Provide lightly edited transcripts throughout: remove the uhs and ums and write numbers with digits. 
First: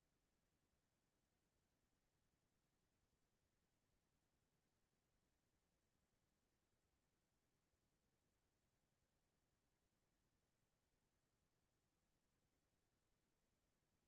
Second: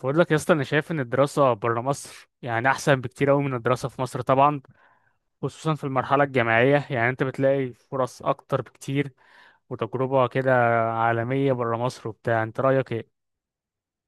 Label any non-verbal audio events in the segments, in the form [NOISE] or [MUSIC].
بقول لك يا اسطى، انا شايف ان الدراسه بره مصر يعني احسن بكتير قوي من الدراسه في مصر طبعا. خصوصا في المرحله الجامعيه، يعني انت بتلاقي فرص اكتر بكتير وتجربه كده عالميه بره مصر وبتاع. انت رايك ايه؟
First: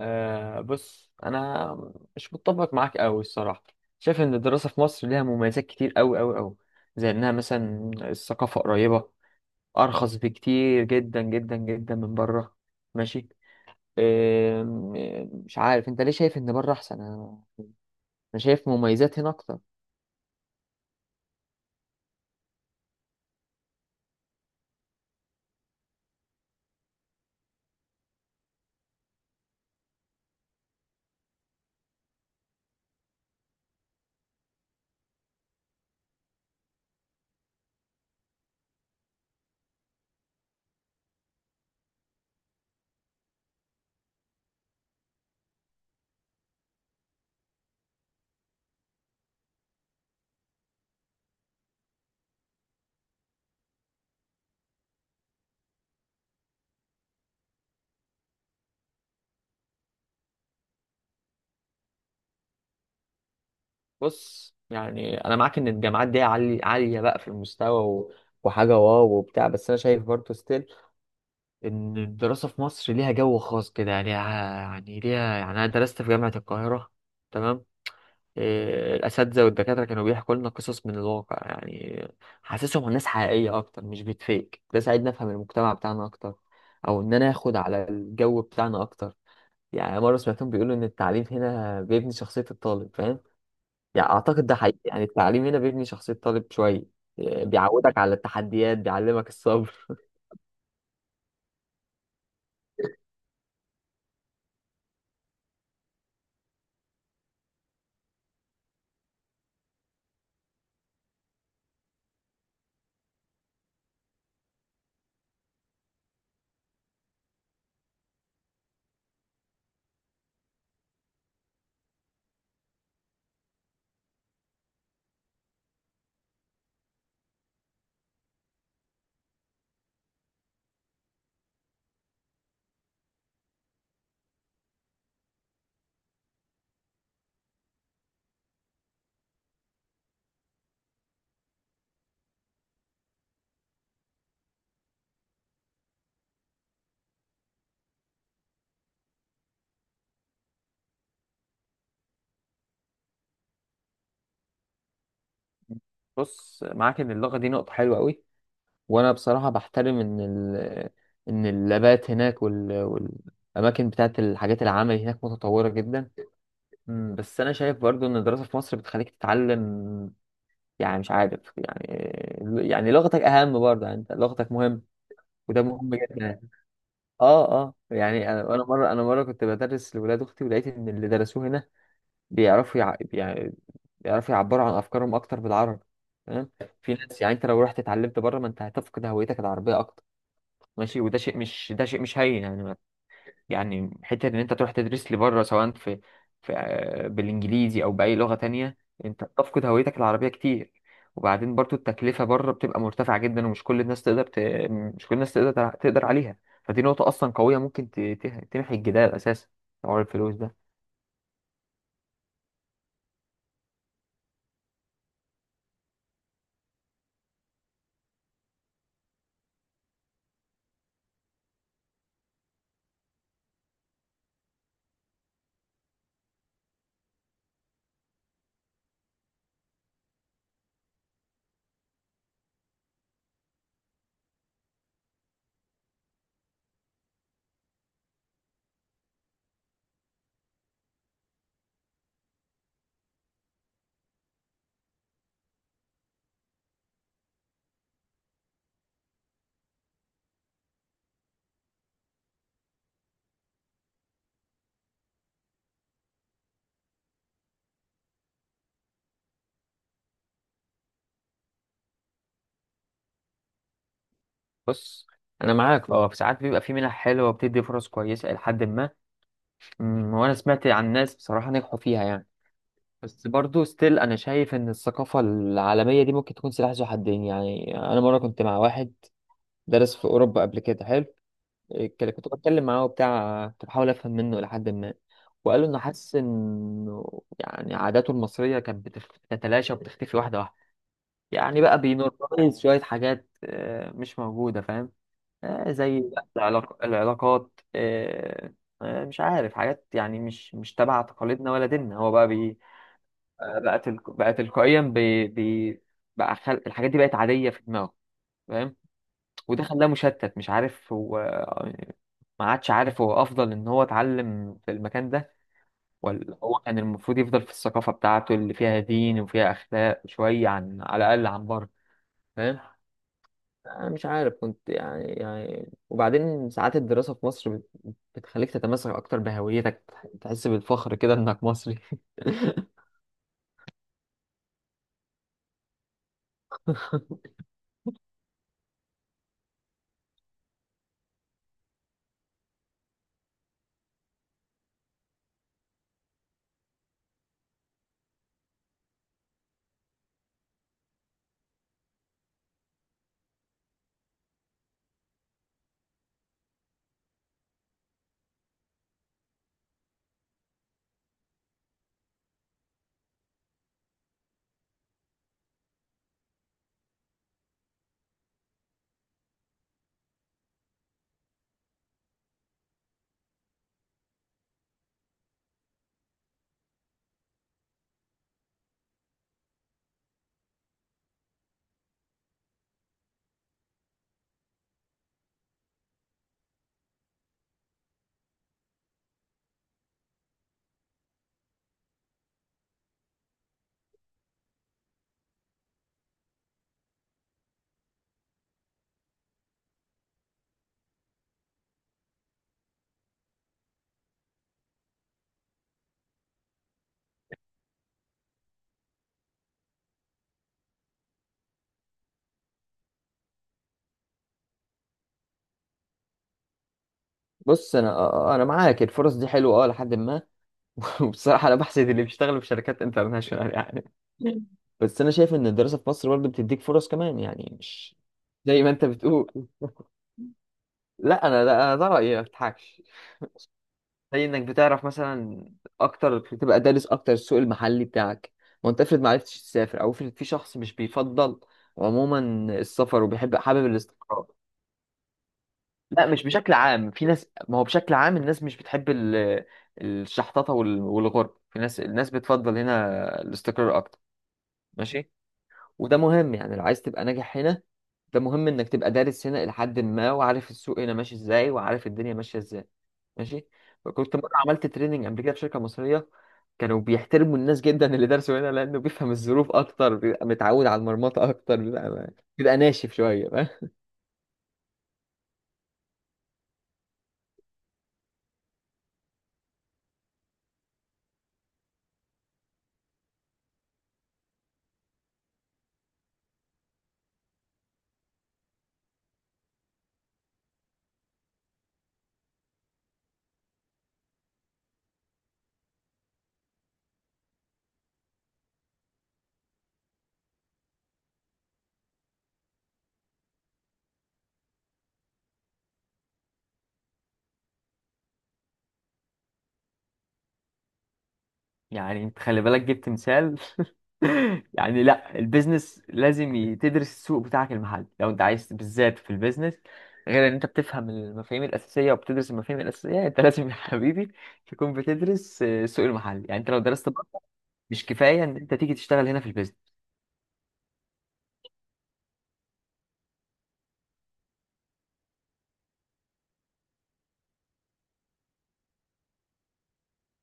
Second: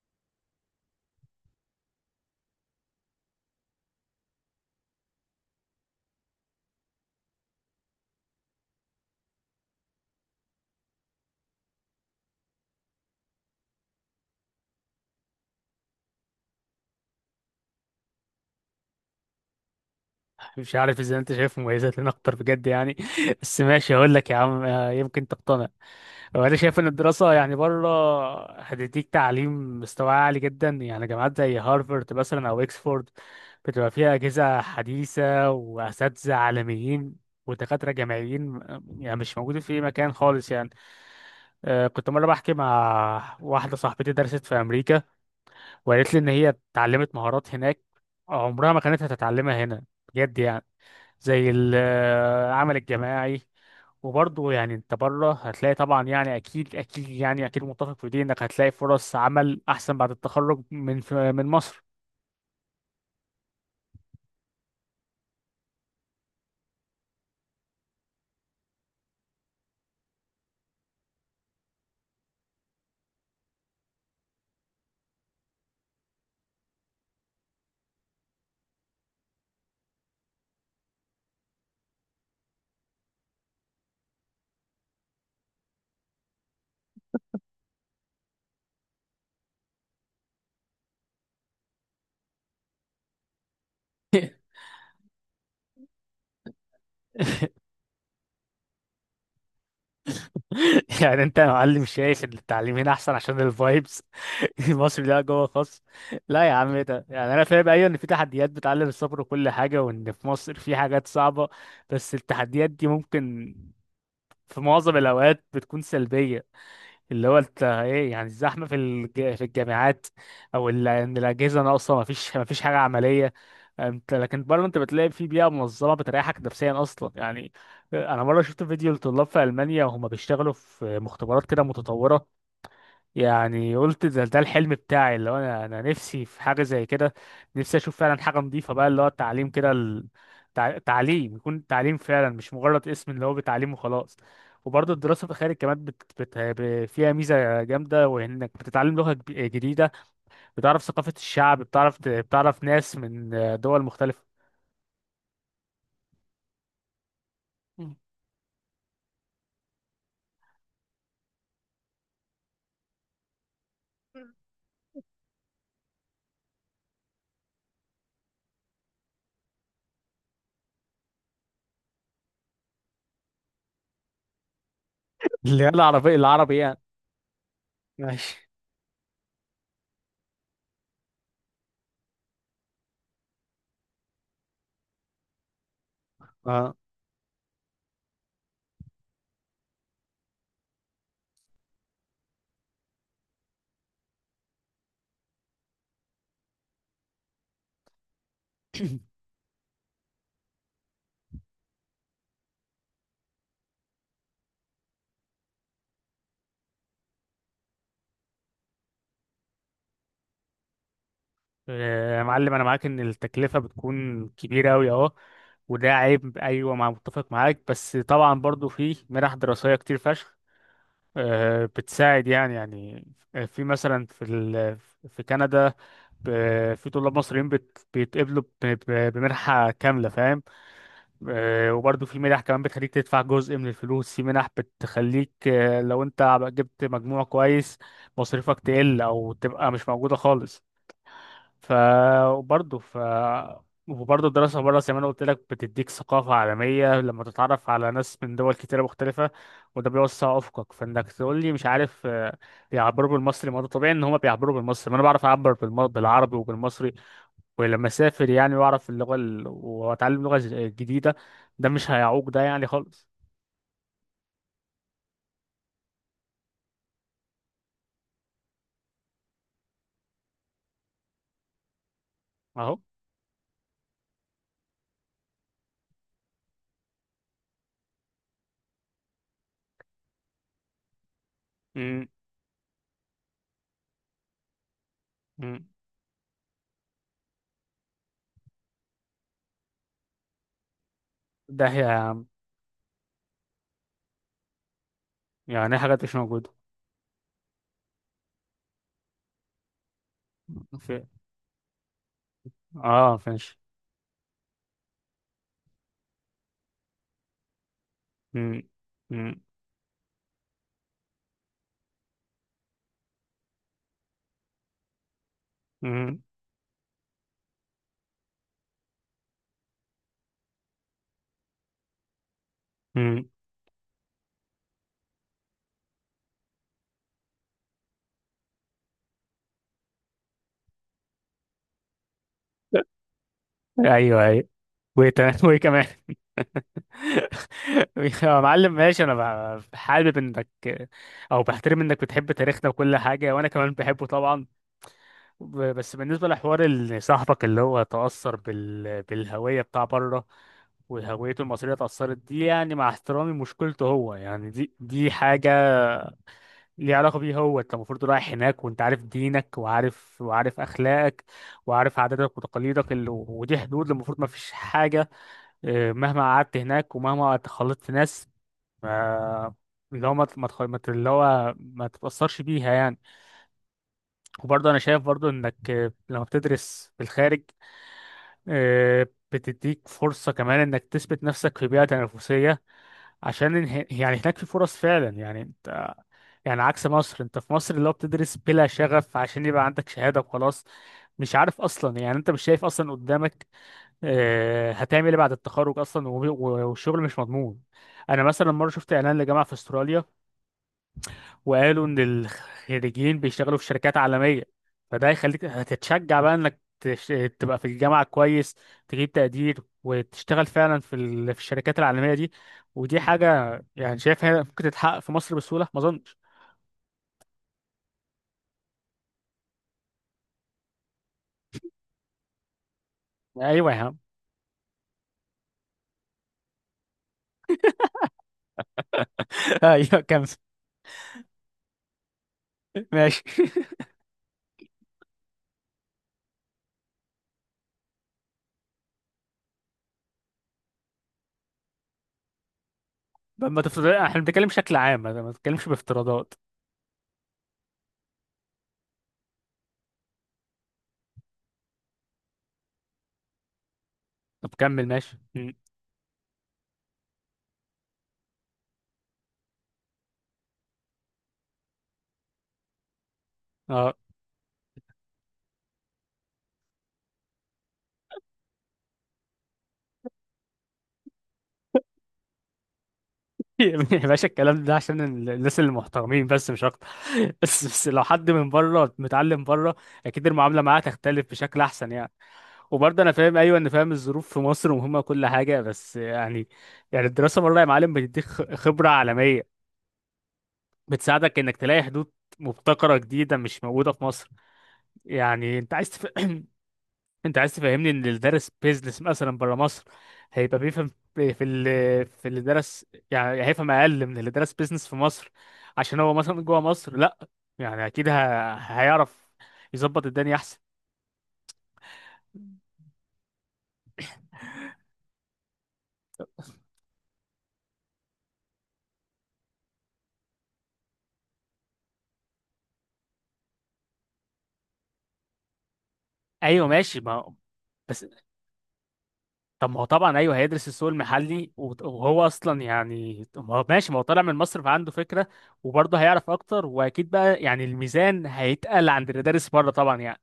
آه، بص انا مش متفق معاك قوي الصراحه. شايف ان الدراسه في مصر ليها مميزات كتير قوي قوي قوي، زي انها مثلا الثقافه قريبه، ارخص بكتير جدا جدا جدا من بره. ماشي. آم، آم، مش عارف انت ليه شايف ان بره احسن. انا شايف مميزات هنا اكتر. مش عارف اذا انت شايف مميزات لنا اكتر بجد يعني. [LAUGHS] بس ماشي، هقول لك يا عم، يمكن تقتنع. هو انا شايف ان الدراسه يعني بره هتديك تعليم مستوى عالي جدا، يعني جامعات زي هارفارد مثلا او اكسفورد بتبقى فيها اجهزه حديثه واساتذه عالميين ودكاتره جامعيين يعني مش موجودين في اي مكان خالص يعني. كنت مره بحكي مع واحده صاحبتي درست في امريكا، وقالت لي ان هي اتعلمت مهارات هناك عمرها ما كانت هتتعلمها هنا بجد يعني، زي العمل الجماعي. وبرضه يعني انت بره هتلاقي طبعا، يعني اكيد يعني اكيد متفق في دي انك هتلاقي فرص عمل احسن بعد التخرج من مصر. بص يعني انا معاك ان الجامعات دي عاليه بقى في المستوى وحاجه واو وبتاع، بس انا شايف برضه ستيل ان الدراسه في مصر ليها جو خاص كده، يعني ليها، يعني انا درست في جامعه القاهره. تمام. إيه، الاساتذه والدكاتره كانوا بيحكوا لنا قصص من الواقع، يعني حاسسهم عن ناس حقيقيه اكتر مش بتفيك. ده ساعدني افهم المجتمع بتاعنا اكتر، او ان انا اخد على الجو بتاعنا اكتر. يعني مره سمعتهم بيقولوا ان التعليم هنا بيبني شخصيه الطالب، فاهم؟ يعني اعتقد ده حقيقي، يعني التعليم هنا بيبني شخصيه الطالب شويه. إيه، [LAUGHS] بيعودك على التحديات، بيعلمك الصبر. يعني انت يا معلم شايف ان التعليم هنا احسن عشان الفايبس [LAUGHS] المصري ده جوه [LAUGHS] خاص. لا يا عم، ايه ده؟ يعني انا فاهم، ايوه، ان في تحديات بتعلم الصبر وكل حاجه، وان في مصر في حاجات صعبه، بس التحديات دي ممكن في معظم الاوقات بتكون سلبيه. اللي هو انت ايه يعني الزحمه في في الجامعات، او ان الاجهزه ناقصه، ما فيش حاجه عمليه. انت لكن بره انت بتلاقي في بيئه منظمه بتريحك نفسيا اصلا يعني. انا مره شفت فيديو لطلاب في المانيا وهم بيشتغلوا في مختبرات كده متطوره، يعني قلت ده الحلم بتاعي، اللي هو انا نفسي في حاجه زي كده. نفسي اشوف فعلا حاجه نظيفه بقى، اللي هو التعليم كده تعليم يكون تعليم فعلا مش مجرد اسم اللي هو بتعليم وخلاص. وبرضه الدراسه في الخارج كمان فيها ميزه جامده، وانك بتتعلم لغه جديده، بتعرف ثقافه الشعب، بتعرف بتعرف ناس من دول مختلفه. [LAUGHS] بص، معاك ان اللغه دي نقطه حلوه قوي، وانا بصراحه بحترم ان ان اللابات هناك والاماكن بتاعت الحاجات العمل هناك متطوره جدا. بس انا شايف برضو ان الدراسه في مصر بتخليك تتعلم، يعني مش عارف، يعني لغتك اهم برضه، يعني انت لغتك مهم. وده اللي هي مهم العربية، جدا يعني. العربي يعني. اه، اه، يعني ماشي. انا مره كنت بدرس لولاد اختي، ولقيت ان اللي درسوه هنا بيعرفوا يع... يعني بيعرفوا يعبروا عن افكارهم اكتر بالعربي. تمام. اه، في ناس، يعني انت لو رحت اتعلمت بره، ما انت هتفقد هويتك العربيه اكتر. ماشي، وده شيء مش ده شيء مش هين يعني. يعني حته ان انت تروح تدرس لي بره، سواء في بالانجليزي او باي لغه تانية، انت بتفقد هويتك العربيه كتير. وبعدين برضو التكلفه بره بتبقى مرتفعه جدا، ومش كل الناس تقدر تقدر عليها. فدي نقطه اصلا قويه ممكن تمحي الجدال اساسا، حوار الفلوس ده. يا معلم انا معاك ان التكلفه بتكون كبيره قوي اهو، وده عيب، ايوه، مع متفق معاك، بس طبعا برضو في منح دراسيه كتير فشخ بتساعد يعني يعني. في مثلا في في كندا، في طلاب مصريين بت... بيتقبلوا ب... ب- بمنحه كامله فاهم. وبرضو في منح كمان بتخليك تدفع جزء من الفلوس، في منح بتخليك، لو انت جبت مجموع كويس، مصاريفك تقل او تبقى مش موجوده خالص. ف وبرضه ف وبرضه الدراسة بره زي ما أنا قلت لك بتديك ثقافة عالمية لما تتعرف على ناس من دول كتيرة مختلفة، وده بيوسع أفقك. فإنك تقول لي مش عارف، بيعبروا بالمصري، ما ده طبيعي إن هما بيعبروا بالمصري، ما أنا بعرف أعبر بالعربي وبالمصري. ولما أسافر يعني وأعرف اللغة وأتعلم لغة جديدة، ده مش هيعوق ده يعني خالص. بص انا معاك، اه، ساعات بيبقى في منح حلوه وبتدي فرص كويسه الى حد ما. وانا سمعت عن ناس بصراحه نجحوا فيها يعني. أهو. بس برضو ستيل انا شايف ان الثقافة العالمية دي ممكن تكون سلاح ذو حدين. يعني انا مرة كنت مع واحد درس في اوروبا قبل كده، حلو. م- كنت بتكلم معاه وبتاع، كنت بحاول افهم منه لحد ما، م. وقال له انه حاسس انه يعني عاداته المصرية كانت بتتلاشى وبتختفي واحدة واحدة. يعني ده بقى هي. بينورماليز شوية حاجات مش موجودة، فاهم؟ يعني زي حاجات مش بقى موجودة. العلاقات، مش عارف، حاجات يعني مش في... تبع تقاليدنا ولا ديننا. هو بقى آه فنش. بقت تلك... بقى تلقائيا بي... بي... بقى خل... الحاجات دي بقت عادية في دماغه، م- فاهم؟ م- وده خلاه مشتت، مش عارف هو، يعني ما عادش عارف هو أفضل إن هو اتعلم في المكان ده، م- ولا هو كان المفروض يفضل في الثقافة بتاعته اللي فيها دين وفيها أخلاق شوية عن على الأقل عن بره، فاهم؟ م. أنا مش عارف، كنت يعني وبعدين ساعات الدراسة في مصر بتخليك تتمسك أكتر بهويتك، تحس بالفخر كده إنك مصري. [LAUGHS] ايوه ايوه. وايه، تمام. وايه كمان؟ [LAUGHS] يا معلم ماشي، انا حابب انك، او بحترم انك بتحب تاريخنا وكل حاجه، وانا كمان بحبه طبعا. بس بالنسبه لحوار صاحبك اللي هو تاثر بالهويه بتاع بره وهويته المصريه اتاثرت دي، يعني مع احترامي مشكلته هو يعني دي حاجه ليها علاقه بيه هو. انت المفروض رايح هناك وانت عارف دينك وعارف اخلاقك وعارف عاداتك وتقاليدك ودي حدود المفروض ما فيش حاجه. إيه، مهما قعدت هناك ومهما اتخلطت في ناس، ما، اللي هو ما ت- ما تخ- ما ت- اللي هو ما تتأثرش بيها يعني. وبرضه أنا شايف برضه إنك، لما بتدرس في الخارج، آه، بتديك فرصة كمان إنك تثبت نفسك في بيئة تنافسية. عشان يعني هناك في فرص فعلا، يعني انت، يعني عكس مصر، انت في مصر اللي هو بتدرس بلا شغف عشان يبقى عندك شهادة وخلاص. مش عارف اصلا، يعني انت مش شايف اصلا قدامك هتعمل ايه بعد التخرج اصلا، والشغل مش مضمون. انا مثلا مره شفت اعلان لجامعه في استراليا، وقالوا ان الخريجين بيشتغلوا في شركات عالميه. فده هيخليك هتتشجع بقى انك تبقى في الجامعه كويس، تجيب تقدير، وتشتغل فعلا في في الشركات العالميه دي. ودي حاجه يعني شايف هي ممكن تتحقق في مصر بسهوله، ما اظنش. بص انا آه، آه، انا معاك، الفرص دي حلوه اه لحد ما. [LAUGHS] وبصراحه انا بحسد اللي بيشتغلوا في شركات انترناشونال [LAUGHS] ايوه يا يعني. عم. بس انا شايف ان الدراسه في مصر برضه بتديك فرص كمان، يعني مش زي ما انت بتقول. [LAUGHS] ايوه كمل. لا انا ده رايي، ما بضحكش. ماشي. [LAUGHS] زي انك بتعرف مثلا اكتر، بتبقى دارس اكتر السوق المحلي بتاعك، ما انت افرض ما عرفتش تسافر، او افرض في شخص مش بيفضل عموما السفر وبيحب ما حابب تفترض، احنا الاستقرار. بنتكلم بشكل عام، ما بنتكلمش لا، مش بافتراضات. بشكل عام، في ناس، ما هو بشكل عام الناس مش بتحب الشحططة والغرب، في ناس الناس بتفضل هنا الاستقرار اكتر. طب كمل، ماشي. ماشي. م. وده مهم يعني، لو عايز تبقى ناجح هنا، ده مهم انك تبقى دارس هنا الى حد ما، وعارف السوق هنا ماشي ازاي، وعارف الدنيا ماشية ازاي. ماشي. اه. كنت مرة عملت تريننج قبل كده في شركة مصرية، كانوا بيحترموا الناس جدا اللي درسوا هنا، لانه بيفهم الظروف اكتر، بيبقى متعود على المرمطة اكتر، بيبقى ناشف شوية. [LAUGHS] يا باشا، الكلام ده عشان الناس اللي محترمين بس مش اكتر. [LAUGHS] بس لو حد من بره متعلم بره اكيد المعامله معاه تختلف بشكل احسن يعني. وبرضه انا فاهم ايوه ان فاهم الظروف في مصر مهمه كل حاجه، بس يعني، يعني الدراسه بره يا معلم بتديك خبره عالميه، بتساعدك انك تلاقي حدود مبتكره جديده مش موجوده في مصر. يعني انت عايز [CLEARS THROAT] انت عايز تفهمني ان اللي درس بيزنس مثلا بره مصر هيبقى بيفهم في في اللي درس، يعني هيفهم اقل من اللي درس بيزنس في مصر عشان هو مثلا جوه مصر؟ لا، يعني اكيد هيعرف يظبط الدنيا احسن. يعني انت خلي بالك، جبت مثال. [LAUGHS] يعني لا، البيزنس لازم تدرس السوق بتاعك المحل، لو انت عايز بالذات في البيزنس، غير ان انت بتفهم المفاهيم الاساسيه وبتدرس المفاهيم الاساسيه، انت [LAUGHS] لازم يا حبيبي تكون بتدرس السوق المحلي. يعني انت لو ايوه درست ماشي، بره، ما هو- مش بس. كفايه ان انت تيجي تشتغل هنا في طب البيزنس. ما هو طبعا ايوه هيدرس السوق المحلي وهو اصلا يعني ما هو ماشي، ما هو طالع من مصر فعنده فكره، وبرضه هيعرف اكتر، واكيد بقى يعني الميزان هيتقل عند اللي دارس بره طبعا يعني.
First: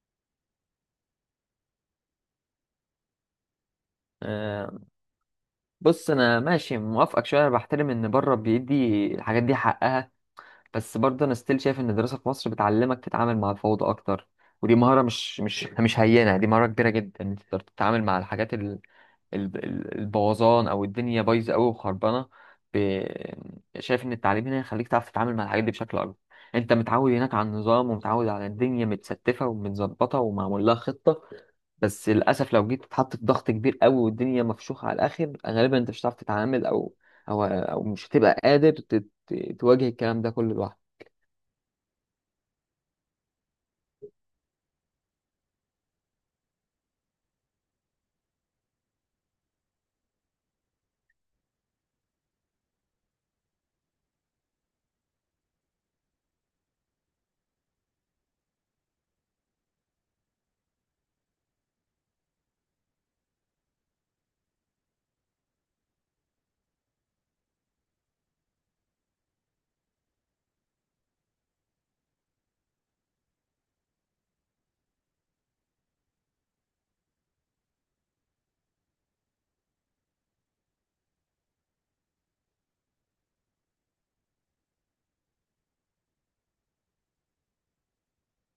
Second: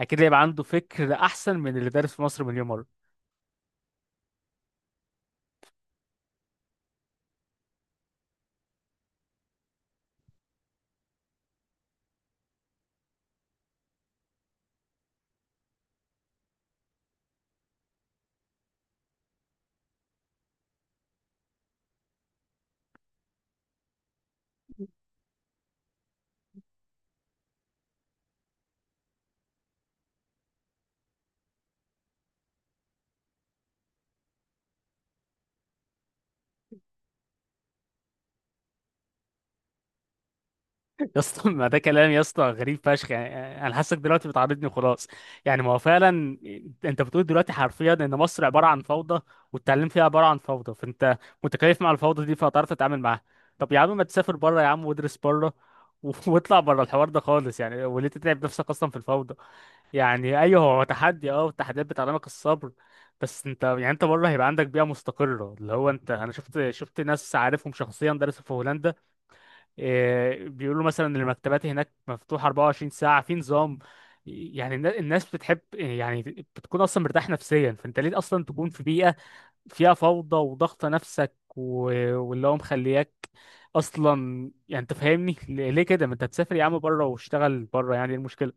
اكيد هيبقى عنده فكر احسن من اللي دارس في مصر مليون مره. آه، بص انا ماشي موافقك شويه، انا بحترم ان بره بيدي الحاجات دي حقها، بس برضه انا ستيل شايف ان الدراسه في مصر بتعلمك تتعامل مع الفوضى اكتر، ودي مهاره مش هينه، دي مهاره كبيره جدا ان انت تقدر تتعامل مع الحاجات البوظان، او الدنيا بايظه قوي وخربانه. ب... شايف ان التعليم هنا يخليك تعرف تتعامل مع الحاجات دي بشكل اكبر. انت متعود هناك على النظام ومتعود على الدنيا متستفه ومتظبطه ومعمول لها خطه، بس للاسف لو جيت تتحط في ضغط كبير قوي والدنيا مفشوخه على الاخر، غالبا انت مش هتعرف تتعامل، او مش هتبقى قادر تواجه الكلام ده كله لوحدك. يا اسطى، ما ده كلام يا اسطى غريب فشخ يعني، انا حاسك دلوقتي بتعاردني وخلاص. يعني ما هو فعلا انت بتقول دلوقتي حرفيا ان مصر عباره عن فوضى، والتعليم فيها عباره عن فوضى، فانت متكيف مع الفوضى دي فهتعرف تتعامل معاها. طب يا عم ما تسافر بره يا عم، وادرس بره، [LAUGHS] واطلع بره الحوار ده خالص يعني. وليه تتعب نفسك اصلا في الفوضى؟ يعني ايوه هو تحدي اه، والتحديات بتعلمك الصبر، بس انت يعني انت بره هيبقى عندك بيئه مستقره. اللي هو انت، انا شفت، شفت ناس عارفهم شخصيا درسوا في هولندا، إيه، بيقولوا مثلا إن المكتبات هناك مفتوحة 24 ساعة في نظام. يعني الناس بتحب يعني بتكون اصلا مرتاح نفسيا. فانت ليه اصلا تكون في بيئة فيها فوضى وضغط نفسك واللي هو مخلياك اصلا يعني؟ انت فاهمني ليه، ليه كده؟ ما انت تسافر يا عم بره واشتغل بره، يعني ايه المشكلة؟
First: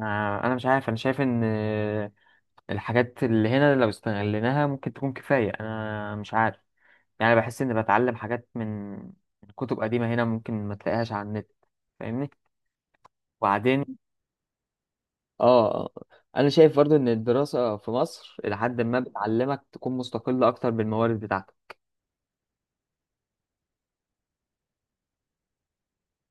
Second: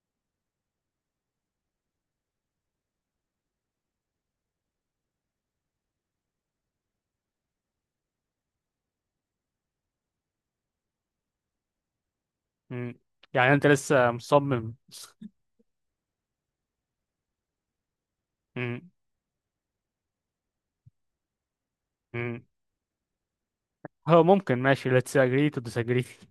انا مش عارف، انا شايف ان الحاجات اللي هنا لو استغليناها ممكن تكون كفاية. انا مش عارف، يعني بحس اني بتعلم حاجات من كتب قديمة هنا، ممكن ما تلاقيهاش على النت، فاهمني. مم. يعني انت وبعدين لسه مصمم؟ اه آه، انا شايف برضو ان الدراسة في مصر الى حد مم. ما بتعلمك تكون مستقلة اكتر بالموارد بتاعتك. مم. هو ممكن، ماشي، let's agree to disagree.